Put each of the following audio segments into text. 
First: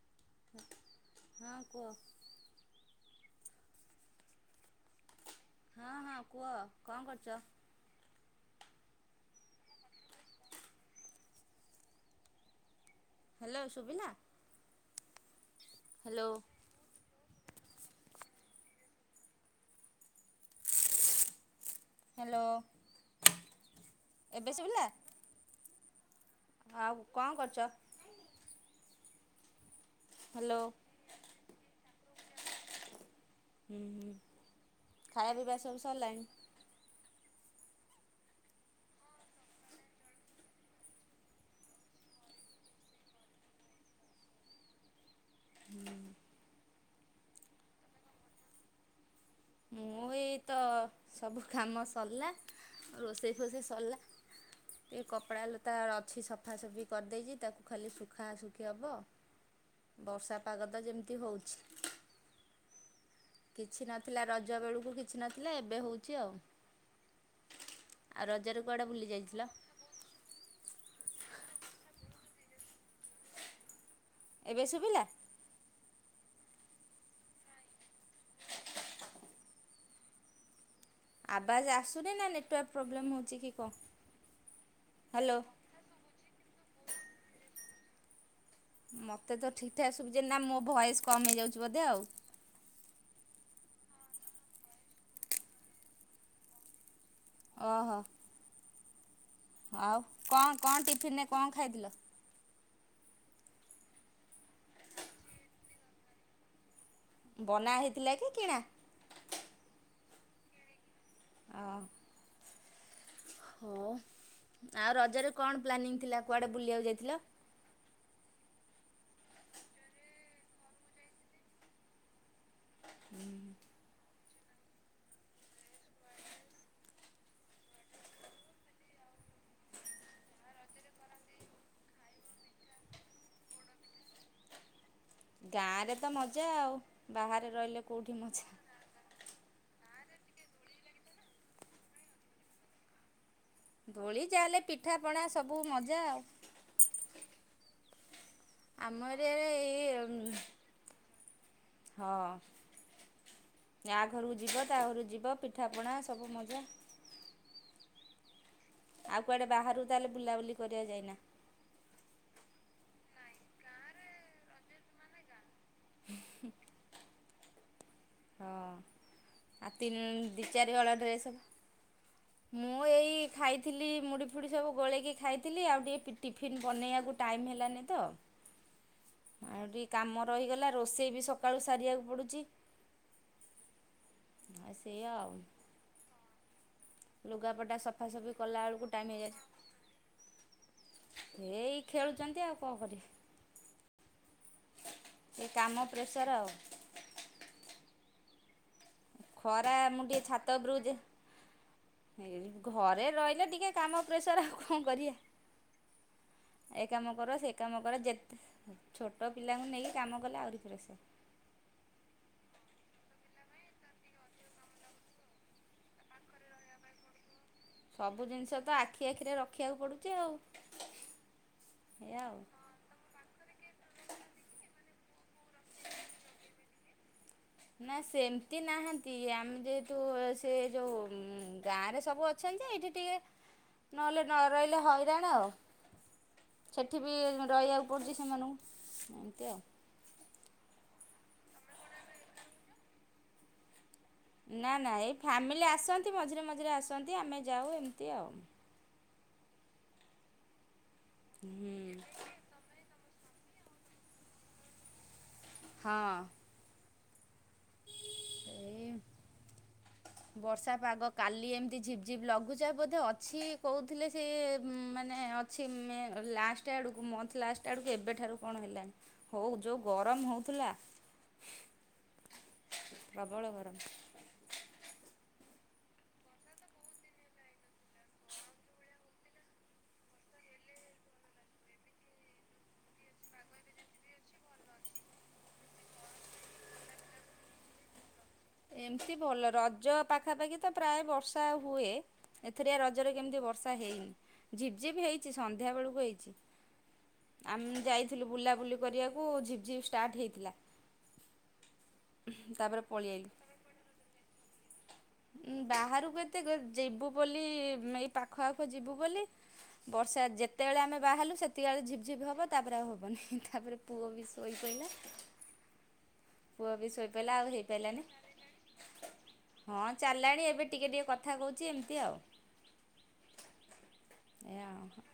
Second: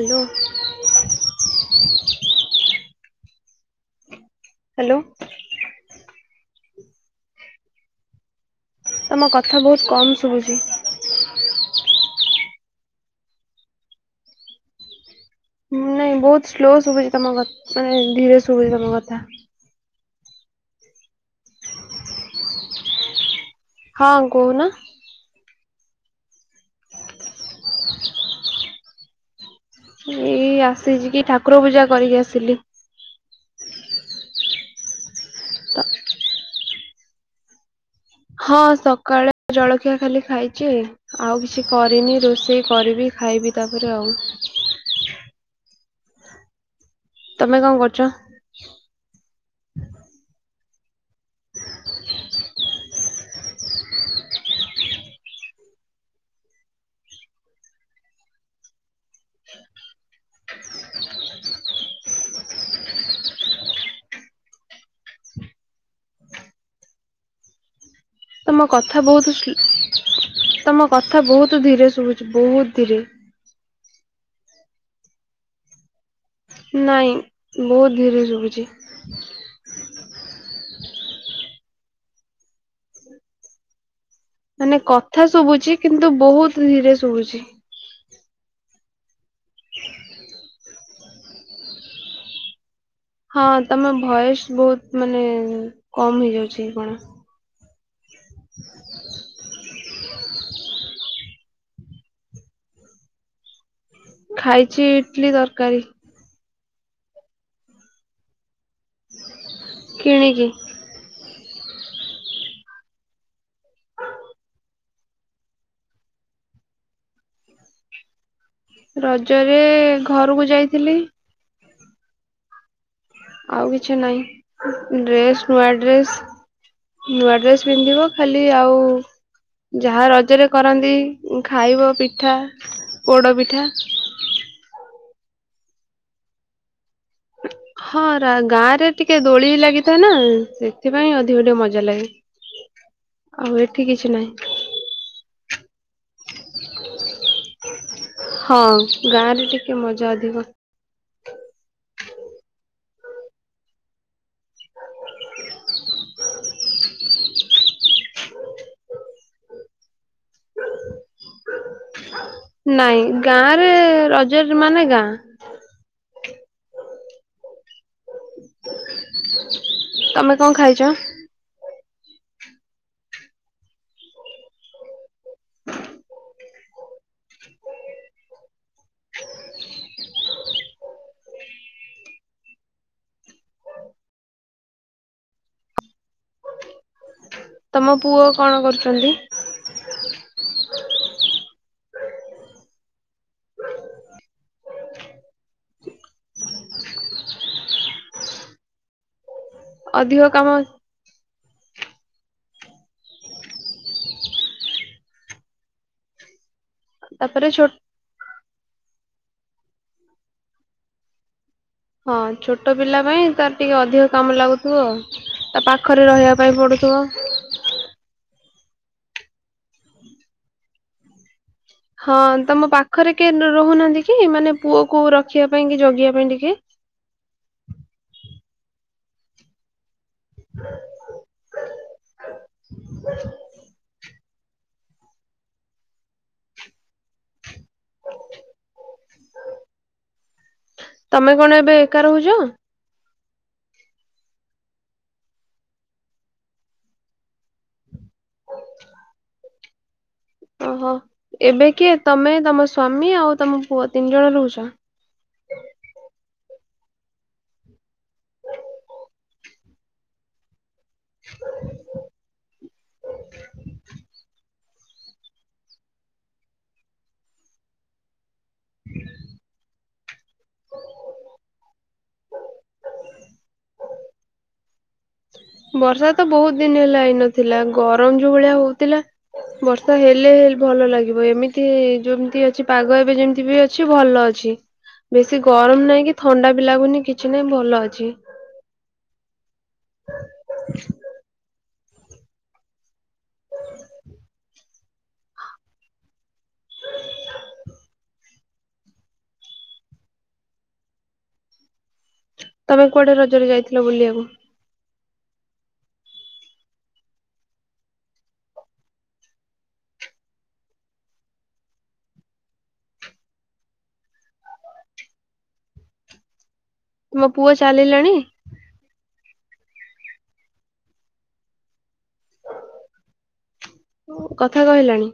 Hello. ହା। ହଁଅଁ କୁଅ? ହାଲୋ। ହଁ ହଁ କୁହ କଁ କରୁଚ? ତମ କଥା ବୋହୁତ୍ କମ୍ ଶୁଭୁଚି। ହ୍ୟାଲୋ ଶୁଭିଲା? ହ୍ୟାଲୋ। ନାଇଁବହୁତ୍ ସ୍ଲୋ ଶୁଭୁଚି ତମ କ ନାଇଁ ଧୀରେ ଶୁଭୁଚି ତମ କଥା। ହ୍ୟାଲୋ। ହଁଅଁ ଏବେ କୋହୁନା। ଶୁଭିଲା? ଆଉ କଁ କରୁଚ? ଏଇ ହ୍ୟାଲୋ। ଆସିଚି କି ଠାକୁର ପୂଜା କରିକି ଆସିଲି। ହୁ ହୁଁ ଖାଇବା ପିଇବା ସବୁ ସରିଲାଣି? ହଁ ସକାଳେ ଜଳଖିଆ ଖାଲି ଖାଇଚି। ଆଉ କିଛି କରିନି ରୋଷେଇ କରିବି ଖାଇବି ତାପରେ ଆଉ। ହୁଁଉଁ। ତମେ କଁ କରୁଚ? ମୁଁ ଏଇ ତ ସବୁ କାମ ସରିଲା ରୋଷେଇ ଫୋଷେଇ ସରିଲା। ଏଇ କପଡ଼ା ଲୁତା ଅଛି ସଫାସଫି କରିଦେଇଚି ତାକୁ ଖାଲି ଶୁଖାଶୁଖି ହବ। ବର୍ଷା ପାଗ ତ ଯେମିତି ହୋଉଛି। କିଛି ନଥିଲା ରଜ ବେଳୁ କୁ କିଛି ନଥିଲା, ଏବେ ହଉଛି ଆଉ। ଆଉ ରଜରେ ତମ କୁଆଡ଼େ କଥା ବୁଲି ବହୁତୁ ଯାଇଥିଲ? ସ୍ଲୋ। ତମ କଥା ବହୁତୁ ଧୀରେ ଶୁଭୁଛି ବହୁତ୍ ଧୀରେ। ଏବେ ଶୁଭିଲା? ନାଇଁ। ବୋହୁତ୍ ଧୀରେ ଶୁଭୁଛି। ଆବାଜ୍ ଆସୁନି, ନା ନେଟୱାର୍କ ପ୍ରୋବ୍ଲେମ୍ ହଉଛି କି କଁ। ମାନେ କଥା ଶୁଭୁଛି। କିନ୍ତୁ ବହୁତ୍ ଧୀରେ ଶୁଭୁଛି। ମତେ ତ ଠିକ୍ ଠାକ୍ ଶୁଭୁଚି। ନା ମୋ ଭଏସ୍ କମ୍ ହେଇଯାଉଚି ବୋଧେ ଆଉ। ହଁଅଁ। ତମ ଭଏସ୍ ବହୁତ୍ ମାନେ କମ୍ ହେଇଯାଉଛି କି କଣ? ଓହ। [unintelligible] ଆଉ କଣ କଣ ଟିଫିନ୍ ରେ କଣ ଖାଇଥିଲ? ଖାଇଚି ଇଡ୍ଲି ତରକାରୀ। ବନା ହେଇଥିଲା କି କିଣା? କିଣିକି। [unintelligible] ହଉ ଆଉ ରଜରେ କଣ ପ୍ଲାନିଂ ଥିଲା କୁଆଡେ ବୁଲିଆକୁ ଯାଇଥିଲ? ରଜରେ ଘରୁକୁ ଯାଇଥିଲି। ଆଉ କିଛି ନାଇଁ ଡ୍ରେସ୍ ନୂଆ ଡ୍ରେସ୍। ନୂଆ ଡ୍ରେସ୍ ପିନ୍ଧିବ ଖାଲି ଆଉ। ଯାହା ରଜରେ କରନ୍ତି ଖାଇବ ପିଠା ପୋଡ଼ପିଠା। ଗାଁ ରେ ତ ମଜା ଆଉ ବାହାରେ ରହିଲେ କଉଠି ହଁ ମଜା। ଗାଁ ରେ ଟିକେ ଦୋଳି ଲାଗିଥାଏ ନା ସେଥିପାଇଁ ଅଧିକ ଟିକେ ମଜା ଲାଗେ। ଆଉ ଏଠି କିଛି ଦୋଳି ନାହିଁ ଜାହେଲେ ପିଠା ପଣା ସବୁ ମଜା ଆଉ। ହଁ ଆମ ଗାଁ ଏରିଆରେ ରେ ଟିକେ ଏଇ ମଜା ଅଧିକ। ହଁ ୟା ଘରୁକୁ ଯିବ ତା ଘରୁକୁ ଯିବ ପିଠାପଣା ସବୁ ମଜା। ଆଉ କୁଆଡ଼େ ବାହାରୁ ତାହାଲେ ବୁଲା ବୁଲି କରିଆକୁ ଯାଇନ? ନାଇଁ ଗାଁରେ ରଜ ମାନେ ଗାଁ। ହୁଁ। ହଁ ଆ ତି ତମେ ଦି କଣ ଚାରି ଖାଇଛ? ଡ୍ରେସ୍ ମୁଁ ଏଇ ଖାଇଥିଲି ମୁଡ଼ି ଫୁଡ଼ି ସବୁ ଗୋଳେଇକି ଖାଇଥିଲି ଆଉ ଟିକେ ଟିଫିନ୍ ବନେଇ ବାକୁ ଟାଇମ୍ ହେଲାନି ତ। [unintelligible] ଆଉ ଟିକେ କାମ ରହିଗଲା ରୋଷେଇ ବି ସକାଳୁ ସାରିବାକୁ ପଡୁଚି। ଆ ସେୟା ଆଉ। ଲୁଗାପଟା ତମ ପୁଅ ସଫାସଫି କଣ କଲାବେଳକୁ କରୁଛନ୍ତି? ଟାଇମ୍ ହେଇ ଏଇ ଖେଳୁଚନ୍ତି ଆଉ କଣ କରିବି। ଏ କାମ ପ୍ରେସର ଆଉ। ଖରା ମୁଁ ଟିକେ ଅଧିକ କାମ ଛାତ ଉପରକୁ ଯା ଏଇ ଘରେ ରଇଲେ ଟିକେ କାମ ପ୍ରେସର ଆଉ କଣ କରିବା। ଏ କାମ କର ତାପରେ ସେ ଛୋ କାମ କର ଯେତେ ଛୋଟ ପିଲାଙ୍କୁ ନେଇକି କାମ କଲେ ଆଉରି ପ୍ରେସର। ହଁ ଛୋଟ ପିଲା ପାଇଁ ତାର ଟିକେ ଅଧିକ କାମ ଲାଗୁଥିବ ଆଉ। ତା ପାଖରେ ରହିବା ପାଇଁ ପଡୁଥିବ। ସବୁ ଜିନିଷ ତ ଆଖି ଆଖିରେ ରଖିବାକୁ ପଡୁଚି ଆଉ। ହଁ ଏଇଆ ଆଉ। ତମ ପାଖରେ କିଏ ରହୁନାହାନ୍ତି କି ମାନେ ପୁଅକୁ ରଖିଆ ପାଇଁ କି ଜଗିବା ପାଇଁ ଟିକେ? ନା ସେମିତି ନାହାନ୍ତି ଆମେ ଯେ ଯୋଉ ସେ ଯୋଉ ଗାଁରେ ସବୁ ଅଛନ୍ତି ଯେ ଏଇଠି ଟିକେ ନହଲେ। ନ ରହିଲେ ହଇରାଣ ଆଉ। ସେଠି ବି ରହିବାକୁ ପଡୁଚି ସେମାନଙ୍କୁ ଏମିତି ଆଉ। ତମେ କଣ ଏବେ ଏକା ରହୁଚ? ନା ନା ଏଇ ଫ୍ୟାମିଲି ଆସନ୍ତି ମଝିରେ ମଝିରେ ଆସନ୍ତି ଆମେ ଯାଉ ଏମିତି ଆଉ। ଓହୋ ଏବେ କିଏ ହୁଁ ତମେ ତମ ସ୍ଵାମୀ ଆଉ ତମ ପୁଅ ତିନି ଜଣ ରହୁଚ? ହଁ। ଏଇ ବର୍ଷା ପାଗ କାଲି ଏମିତି ଝିପ୍ ଝିପ୍ ଲଘୁଚାପ ବୋଧେ ଅଛି କହୁଥିଲେ ସେ ମାନେ ଅଛି ମେ ଲାଷ୍ଟ ଆଡ଼କୁ ମନ୍ଥ ଲାଷ୍ଟ ଆଡ଼କୁ ଏବେଠାରୁ କଣ ହେଲାଣି। ହଉ ଯଉଁ ଗରମ ହେଉଥିଲା ପ୍ରବଳ ଗରମ। ବର୍ଷାତ ବହୁତ୍ ଦିନି ହେଲା ହେଇନଥିଲା ଗରମ ଯୋଉ ଭଳିଆ ହଉଥିଲା ବର୍ଷା ହେଲେ ହେ ଭଲ ଲାଗିବ ଏମିତି ଯେମିତି ଅଛି ପାଗ ଏବେ ଯେମିତିବି ଅ କିଛି ଭଲ ଅଛି ବେଶୀ ଗରମ ନାଇଁ କି ଥଣ୍ଡାବି ଲାଗୁନି କିଛି ନାଇଁ ଭଲ ଅଛି। ଏମିତି ଭଲ ରଜ ପାଖାପାଖିତ ପ୍ରାୟ ବର୍ଷା ହୁଏ ଏଥିରେ ରଜରେ କେମିତି ବର୍ଷା ହେଇନି। ଝିପ୍ ଝିପ୍ ହେଇଚି ସଂଧ୍ୟା ବେଳକୁ ହେଇଚି। ଆମେ ଯାଇଥିଲୁ ବୁଲାବୁଲି କରିବାକୁ ଝିପ୍ ଝିପ୍ ଷ୍ଟାର୍ଟ ହେଇଥିଲା। ତାପରେ ତମେ କୁଆଡ଼େ ପଳେଇଆଇଲୁ ରଜରେ ଯାଇଥିଲ ବୁଲିବାକୁ? ଉ ବାହାରକୁ ଏତେ ଯିବୁ ବୋଲି ଏଇ ପାଖ ଆଖ ଯିବୁ ବୋଲି ବର୍ଷା ଯେତେବେଳେ ଆମେ ବାହାରିଲୁ ସେତିକି ବେଳେ ଝିପ୍ ଝିପ୍ ହବ ତାପରେ ଆଉ ହବନି ତାପରେ ପୁଅବି ଶୋଇପଇଲା [inaudible] ପୁଅବି ଶୋଇ ତୁମ ପଇଲା ଆଉ ପୁଅ ହେଇ ପାଇଲାନି ଚାଲିଲାଣି ହଁ ଚାଲିଲାଣି ଏବେ ଟିକେ ଟିକେ କଥା କହୁଚି ଏମିତି ଆଉ। କଥା ଏଇଆ ଆଉ। କହିଲାଣି?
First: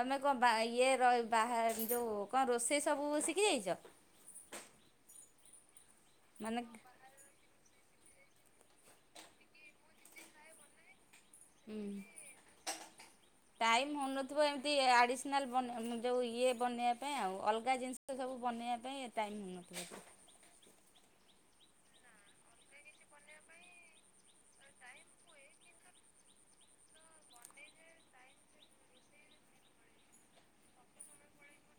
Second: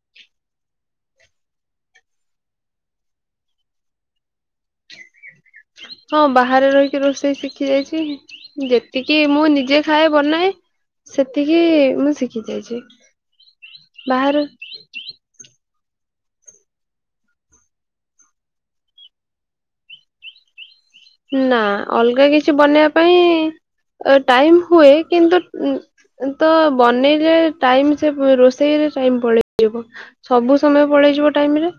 ତମେ କଁ ବା ଇଏ ର ବାହା ଯଉ କଁ ରୋଷେଇ ସବୁ ଶିଖିଯାଇଚ? ହଁ ମାନେ ବାହାରେ ରହିକି ରୋଷେଇ ଶିଖି ଯାଇଚି ଯେତିକି ମୁଁ ନିଜେ ଖାଏ ବନାଏ। ସେତିକି ମୁଁ ଶିଖି ଯାଇଚି ବାହାରେ ଏ ଆଡିସନାଲ୍ ବନା ଯେଉଁ ଇଏ ବନେଇବା ପାଇଁ ଆଉ ଅଲଗା ଜିନିଷ ସବୁ ବନେଇବା ପାଇଁ ଏ ଟାଇମ୍ ହଉନଥିବ ତ ନା ଅଲଗା କିଛି ବନେଇବା ପାଇଁ ଟାଇମ୍ ହୁଏ କିନ୍ତୁ ଉ ତ ବନେଇଲେ ଟାଇମ୍ ସେ ରୋଷେଇରେ ଟାଇମ୍ ପଳେଇଯିବ। ସବୁ ସମୟ ପଳେଇଯିବ ଟାଇମରେ।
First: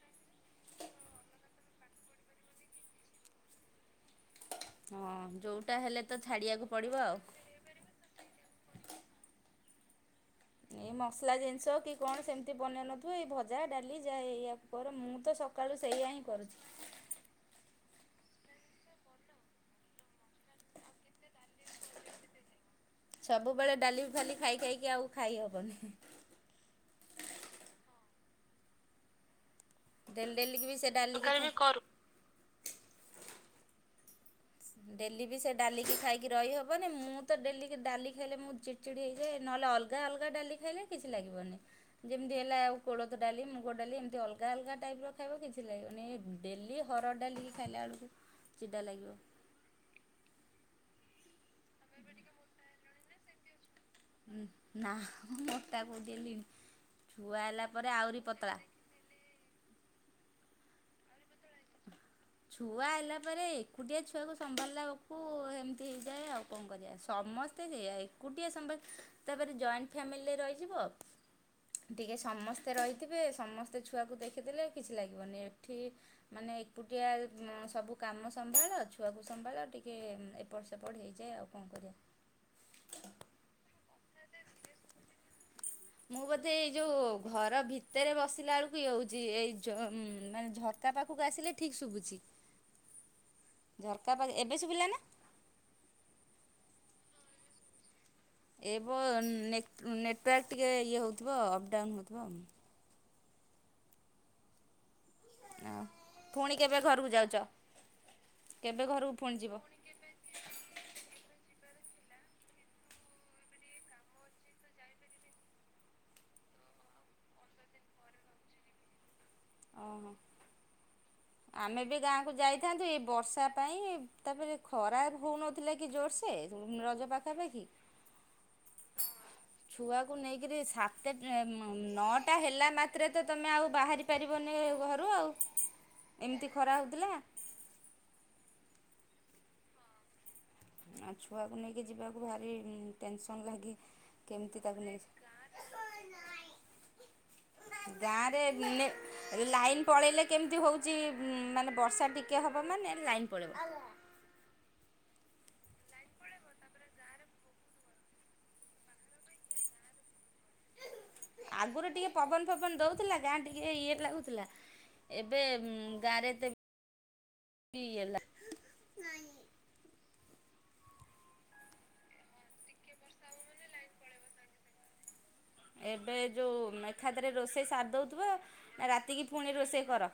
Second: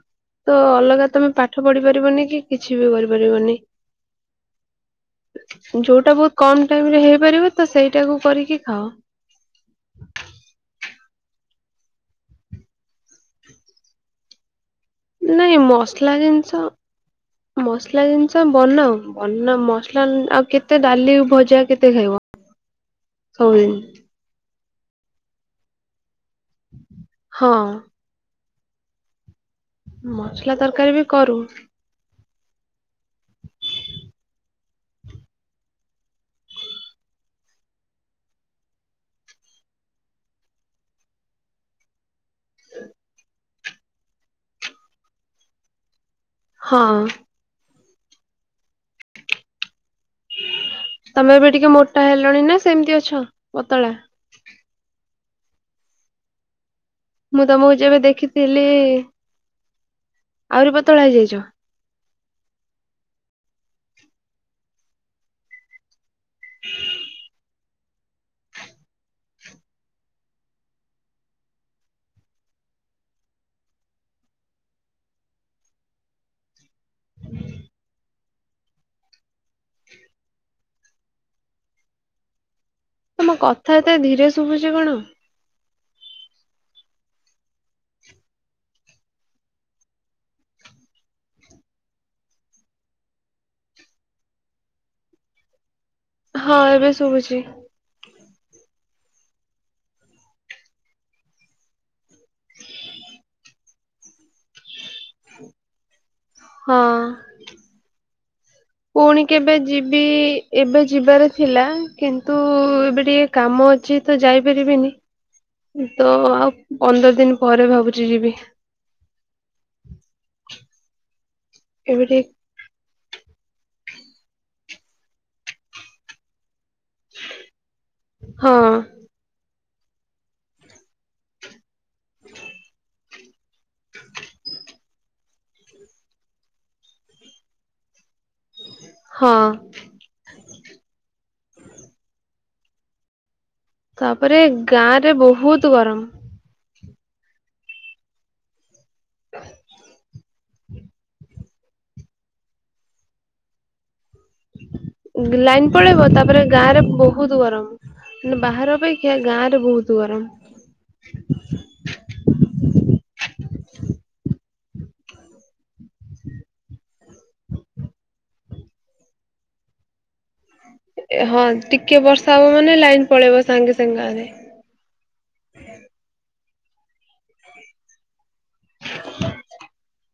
ତ ଅଲଗା ତମେ ପାଠ ପଢି ପାରିବନିକି କିଛିବି କରିପାରିବନି। ହଁ ହେଲେ ଯୋଉଟା ତ ବହୁତ୍ କମ୍ ଛାଡ଼ିବାକୁ ପଡ଼ିବ ଟାଇମରେ ଆଉ। ହେଇପାରିବ ତସେଇଟାକୁ କରିକି ଖାଅ। ଏ ମସଲା ଜିନିଷ କିକଣ ସେମିତି ବନେଇ ନଥିବ ଏଇ ଭଜା ଡାଲି ଯାହା ଏଇଆ କର ମୁଁତ ନାଇଁ ସକାଳୁ ମସଲା ସେଇଆହିଁ କରୁଚି। ଜିନିଷ ମସଲା ଜିନିଷ ବନାଉ ବନା ମସାଲା ଆଉ କେତେ ଡାଲି ଭଜା କେତେ ଖାଇବ। [inaudible] ସବୁବେଳେ ଡାଲି ଫାଲି ଖାଇ ଖାଇକି ଆଉ ଖାଇହବନି। ହଁ। ଡେଲି ମସଲା ଡେଲିକି ତରକାରୀ ବି ସେଡାଲି ତୁଖାଲି କରୁ ଡେଲିବି ସେଡାଲିକି ଖାଇକି ରହିହବନି ମୁଁତ ଡେଲି ଡାଲି ଖାଇଲେ ମୁ ଚି ଚିଡ଼ି ଚିଡ଼ି ହେଇଯାଏ ନହେଲେ ଅଲଗା ଅଲଗା ଡାଲି ଖାଇଲେ କିଛି ଲାଗିବନି। ଯେମିତି ହେଲା ଆଉ କୋଳଥ ଡାଲି ମୁଗ ଡାଲି ଏମିତି ଅଲଗା ଅଲଗା ଟାଇପର ଖାଇବ କିଛି ଲାଗିବନି ଏ ଡେଲି ହଁ ହରଡ଼ ଡାଲି ଖାଇଲା ବେଳକୁ ଚିଡା ଲାଗିବ। ତମେ ଏବେ ଟିକେ ମୋଟା ହେଲଣିନା ସେମିତି ଅଛ ପତଳା? ଉଁ ନା ମୁଁ ମୋଟା କୋଉଠି ହେଲିଣି ମୁଁ ଛୁଆ ହେଲା ତମକୁ ପରେ ଯେବେ ଆହୁରି ପତଳା। ଦେଖିଥିଲି ଆହୁରି ପତଳା ହେଇଯାଇଚ। ଛୁଆ ହେଲା ପରେ ଏକୁଟିଆ ଛୁଆକୁ ସମ୍ଭାଳିଲା ବେକୁ ହେମି ହେଇଯାଏ ଆଉ କଁ କରିବା ସମ ତ ହେଇଆ ଏକୁଟିଆ ସମ୍ଭା, ତା ପରେ ଜଏଣ୍ଟ ଫ୍ୟାମିଲୀ ରେ ରହିଯିବ ଟିକେ ସମସ୍ତେ ରହିଥିବେ, ସମସ୍ତେ ଛୁଆକୁ ଦେଖିଦେଲେ କିଛି ଲାଗିବନି, ଏଠି- ମାନେ ଏକୁ- ଏକୁଟିଆ ସବୁ କାମ ସମ୍ଭାଳ, ଛୁଆ କୁ ସମ୍ଭାଳ, ଟିକେ ଏପଟ ସେପଟ ହେଇଯାଏ ଆଉ କଣ କରିବା। ତମ କଥା ଏତେ ଧୀରେ ଶୁଭୁଚି କଣ? ମୁଁ ବୋଧେ ଏଇ ଯୋଉ ଘର ଭିତରେ ବସିଲା ବେଳକୁ ଇଏ ହଉଚି, ଏଇ ଝ ମାନେ ଝ ତା ପାଖକୁ ଆସିଲେ ଠିକ୍ ଶୁଭୁଛି। [unintelligible] ଝର୍କା ପାଖେ, ଏବେ ଶୁଭିଲା ନା? ହଁ, ଏବେ ଶୁଭୁଚି। ଏ ବ ନେ ନେଟୱାର୍କ ଟିକେ ଇଏ ହେଉଥିବ, ଅପ ଡାଉନ୍ ହେଉଥିବ ଆଉ। ଅ ଫୁଣି କେବେ ହଁ। ଘରକୁ ଯାଉଚ? ପୁଣି କେବେ ଯି ବି, ଏବେ ଯିବାର ଥିଲା କିନ୍ତୁ ଏବେ ଟିକେ କାମ ଅଛି ତ ଯାଇପାରିବିନି। ତ ଆଉ ପନ୍ଦର ଦିନ ପରେ ଭାବୁଚି ଯିବି। ଓହୋ। ଆମେ ବି ଏବେ ଟିକେ ଗାଁକୁ ଯାଇଥାନ୍ତୁ, ଏଇ ବର୍ଷା ପାଇଁ, ତାପରେ ଖରାପ ହଉନଥିଲା କି ଜୋରସ [unintelligible] ରଜ ପାଖାପାଖି, ହଁ। ଛୁଆକୁ ନେଇକିରି ସା ତ ନଅଟା ହେଲା ମାତ୍ରେ ତ ତୁମେ ଆଉ ବାହାରି ପାରିବନି ଘରୁ ଆଉ। ଏମିତି ଖରା ହେଉଥିଲା। ହଁ। ଆଉ ଛୁଆକୁ ନେଇକି ଯିବାକୁ ଭାରି ଟେନସନ୍ ଲାଗେ। ତାପରେ କେମିତି ତାକୁ ଗାଁ ନେଇ ରେ ବହୁତ ଗରମ। ଗାଁରେ ଲାଇନ ପଳେଇଲେ କେମିତି ହଉଚି ମାନେ ବର୍ଷା ଟି ଟିକେ ହବ ମାନେ, ଲାଇନ୍ ପଳେଇବ। ଲାଇନ ପଳେଇବ, ତାପରେ ଗାଁ ରେ ବହୁତ ଗରମ। ମ ବାହାର ଅପେକ୍ଷା ଗାଁରେ ବହୁତ ଗରମ। ଆଗରୁ ଟିକେ ପବନ ଫବନ ଦଉଥିଲା, ଗାଁ ଟିକେ ଇଏ ଲାଗୁଥିଲା। ଏବେ ଗାଁରେ ଏତେ [unintelligible] ହଁ ଟିକେ ବର୍ଷା ହବ ମାନେ, ଲାଇନ ପଳେଇବ ସାଙ୍ଗେ ସାଙ୍ଗେ ଗାଁ ରେ। ଏବେ ଯୋଉ ଏକଖାଥରେ ରୋଷେଇ ସାରି ଦେଉଥିବ, ନା ରାତିକି ପୁଣି ରୋଷେଇ କର?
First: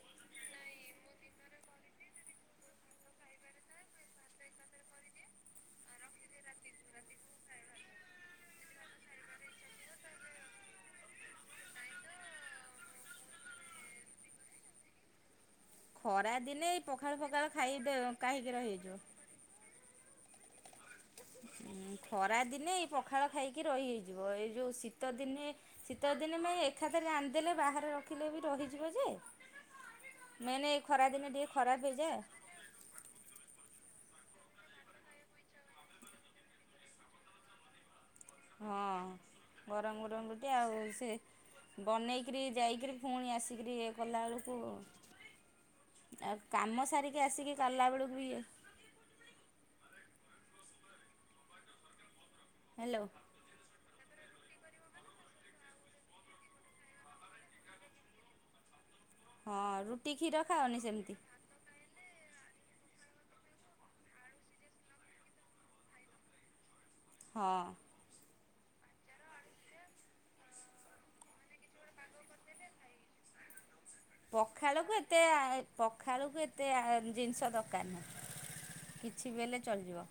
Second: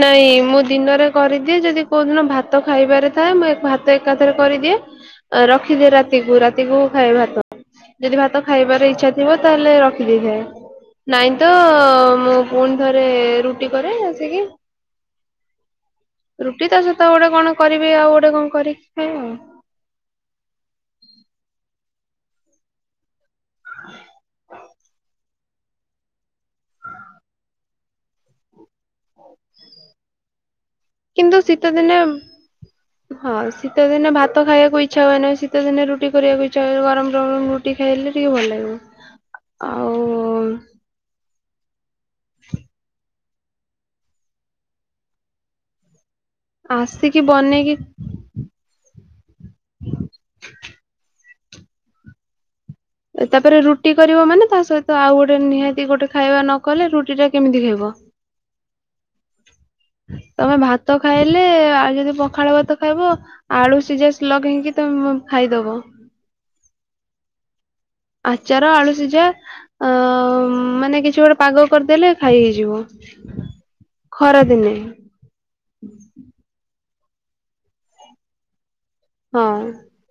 ନାଇଁ ମୁଁ ଦିନରେ କରିଦିଏ, ଯଦି କୋଉ ଦିନ ଭାତ ଖାଇବାରେ ଥାଏ, ମୁଁ ଏ ଭା ତ ଏକାଥରେ କରିଦିଏ, ରଖିଦିଏ ରାତିକୁ, ରାତିକୁ ଖାଏ ଭାତ। ଯଦି ଭାତ ଖାଇବାର ଇଛା ଥିବ, ତାହେଲେ ରଖିଦେଇଥାଏ। ନାଇଁ ତ, ମୁଁ ପୁଣି ଥରେ ରୁଟି କରେ ଆସିକି। ଖରା ଦିନେ ରୁଟି ତା ଏଇ ସହିତ ପଖାଳ ଗୋଟେ ଫଖାଳ କଣ ଖାଇ କରିବି, ଆଉ ଗୋଟେ ଖାଇକି କଣ କରିକି ରହିଯିବ ଖାଏ ଆଉ। ଖରାଦିନେ ଏଇ ପଖାଳ ଖାଇକି ରହି ହେଇଯିବ, ଏ ଯେଉ ଶୀତ ଦିନେ ଶୀତଦିନେ ପାଇଁ ଏକାଥାରେ ରାଣିିଦେଲେ ବାହାରେ ରଖିଲେ ବି, ରହିଯିବ ଯେ ମେନେ ଏଇ ଖରାଦିନେ କିନ୍ତୁ ଟିକେ ଶୀତ ଖରାପ ଦିନେ ହେଇଯାଏ। ହଁ, ଶୀତ ଦିନେ ଭାତ ଖାଇବାକୁ ଇଛା ହୁଏନାହିଁ, ଶୀତ ଦିନେ ରୁଟି କରିବାକୁ ଇଛା ହୁଏ, ଗରମ୍ ଗରମ୍ ରୁଟି ଖାଇଲେ ଟିକେ ଭଲ ଲାଗିବ ହଁ, ଆଉ ଗରମ ଗରମ ରୁଟି, ଆଉ ସେ ବନେଇକିରି, ଯାଇକିରି, ପୁଣି ଆସିକିରି ଇଏ କଲାବେଳକୁ ଆଉ କାମ ସାରିକି ଆସିକି କଲାବେଳକୁ ବି ଇଏ ହାଲୋ। ତାପରେ ରୁଟି କରିବ ମାନେ ତା ସହିତ ଆଉ ଗୋଟେ ନିହାତି ଗୋଟେ ଖାଇବା ନ କଲେ ରୁଟି ଟା କେମିତି ଖାଇବ। ହଁ, ରୁ ତମେ ଭାତ ଖାଇଲେ ଆଉ ଯଦି ପ ଖାଳ ଭାତ ଖାଇବ ଆଳୁ ସିଝା ଲଗେଇକି ତ ମ ଖାଇଦବ। ହଁ। ଆଚାର ଆଳୁ ସୀଜା ଅ ମାନେ କିଛି ଗୋଟେ ପାଗ କରିଦେଲେ ଖାଇ ହେଇଯିବ ଖରା ଦିନେ। ପଖାଳକୁ ଏତେ ପଖାଳକୁ ଏତେ ଜିନିଷ ଦରକାର। [unintelligible] କିଛି ବି ହଁ ହେଲେ ଚଳିଯିବ।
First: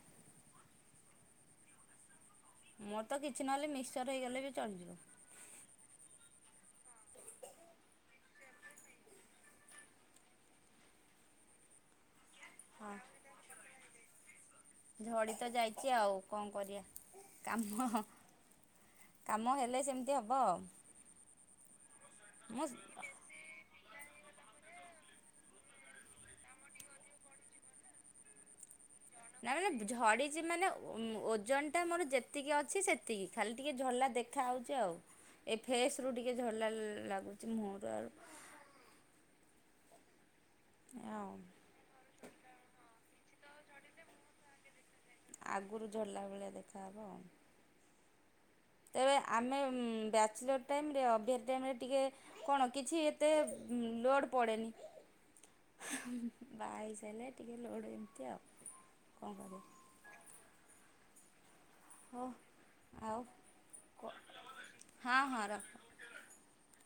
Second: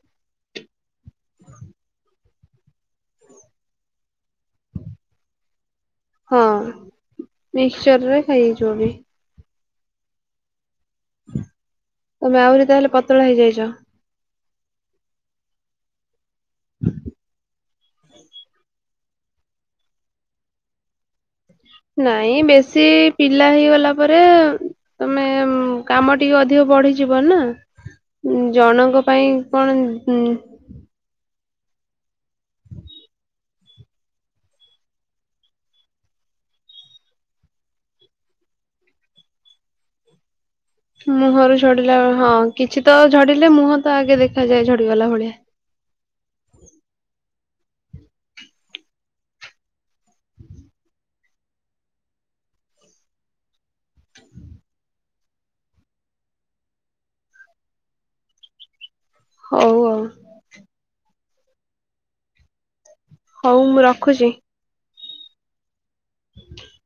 ମୋର ତ କିଛି ନହେଲେ ମିକ୍ସଚର୍ ହେଇଗଲେ ବି ଚଳିଯିବ। ହଁ ମିକସଚର ରେ ଖାଇ ହେଇଯିବ ବି। ତମେ ଆହୁରି ତାହେଲେ ହଁ ପତଳା ହେଇଯାଇଚ। ଝଡ଼ି ତ ଯାଇଛି ଆଉ କଣ କରିବା କାମ କାମ ହେଲେ ସେମିତି ହବ। ନାଇଁ ମୁଁ ବେଶୀ ପି ପିଲା ହେଇଗଲା ପରେ ତମେ କାମ ଟିକେ ଅଧିକ ବଢିଯିବ ନା। ଉଁ ଜଣଙ୍କ ପାଇଁ ନା କଣ ମାନେ ଉଁ ଝଡ଼ିଛି ମାନେ ଓଜନଟା ମୋର ଯେତିକି ଅଛି ସେତିକି ଖାଲି ଟିକେ ଝଡଲା ଦେଖାହେଉଛି ଆଉ। ଏ ଫେସ୍ ରୁ ଟିକେ ଝଲା ଲାଗୁଛି ମୁହଁରୁ ଆଉ। ଆଉ। ମୁହଁରୁ ଝଡିଲା ହଁ କିଛି ତ ଝଡିଲେ ମୁହଁ ତ ଆଗେ ଦେଖାଯାଏ ଝଡିଗଲା ଭଳିଆ। ଆଗୁରୁ ଝଡଲା ଭଳିଆ ଦେଖାହବ ଆଉ। ତେବେ ଆମେ ବ୍ୟାଚଲର ଟାଇମରେ ଅଭିଆରି ଟାଇମରେ ଟିକେ କଣ କିଛି ଏତେ ଲୋଡ ପଡ଼େନି। ବା ହେଇସାରିଲେ ଟିକେ ଲୋଡ ଏମିତି ଆଉ। କଣ କରିବା ହଉ ହଉ। ହଉ ଆଉ ହଉ ମୁଁ କ ରଖୁଛି। ହଁ ହଁ ରଖ। [inaudible]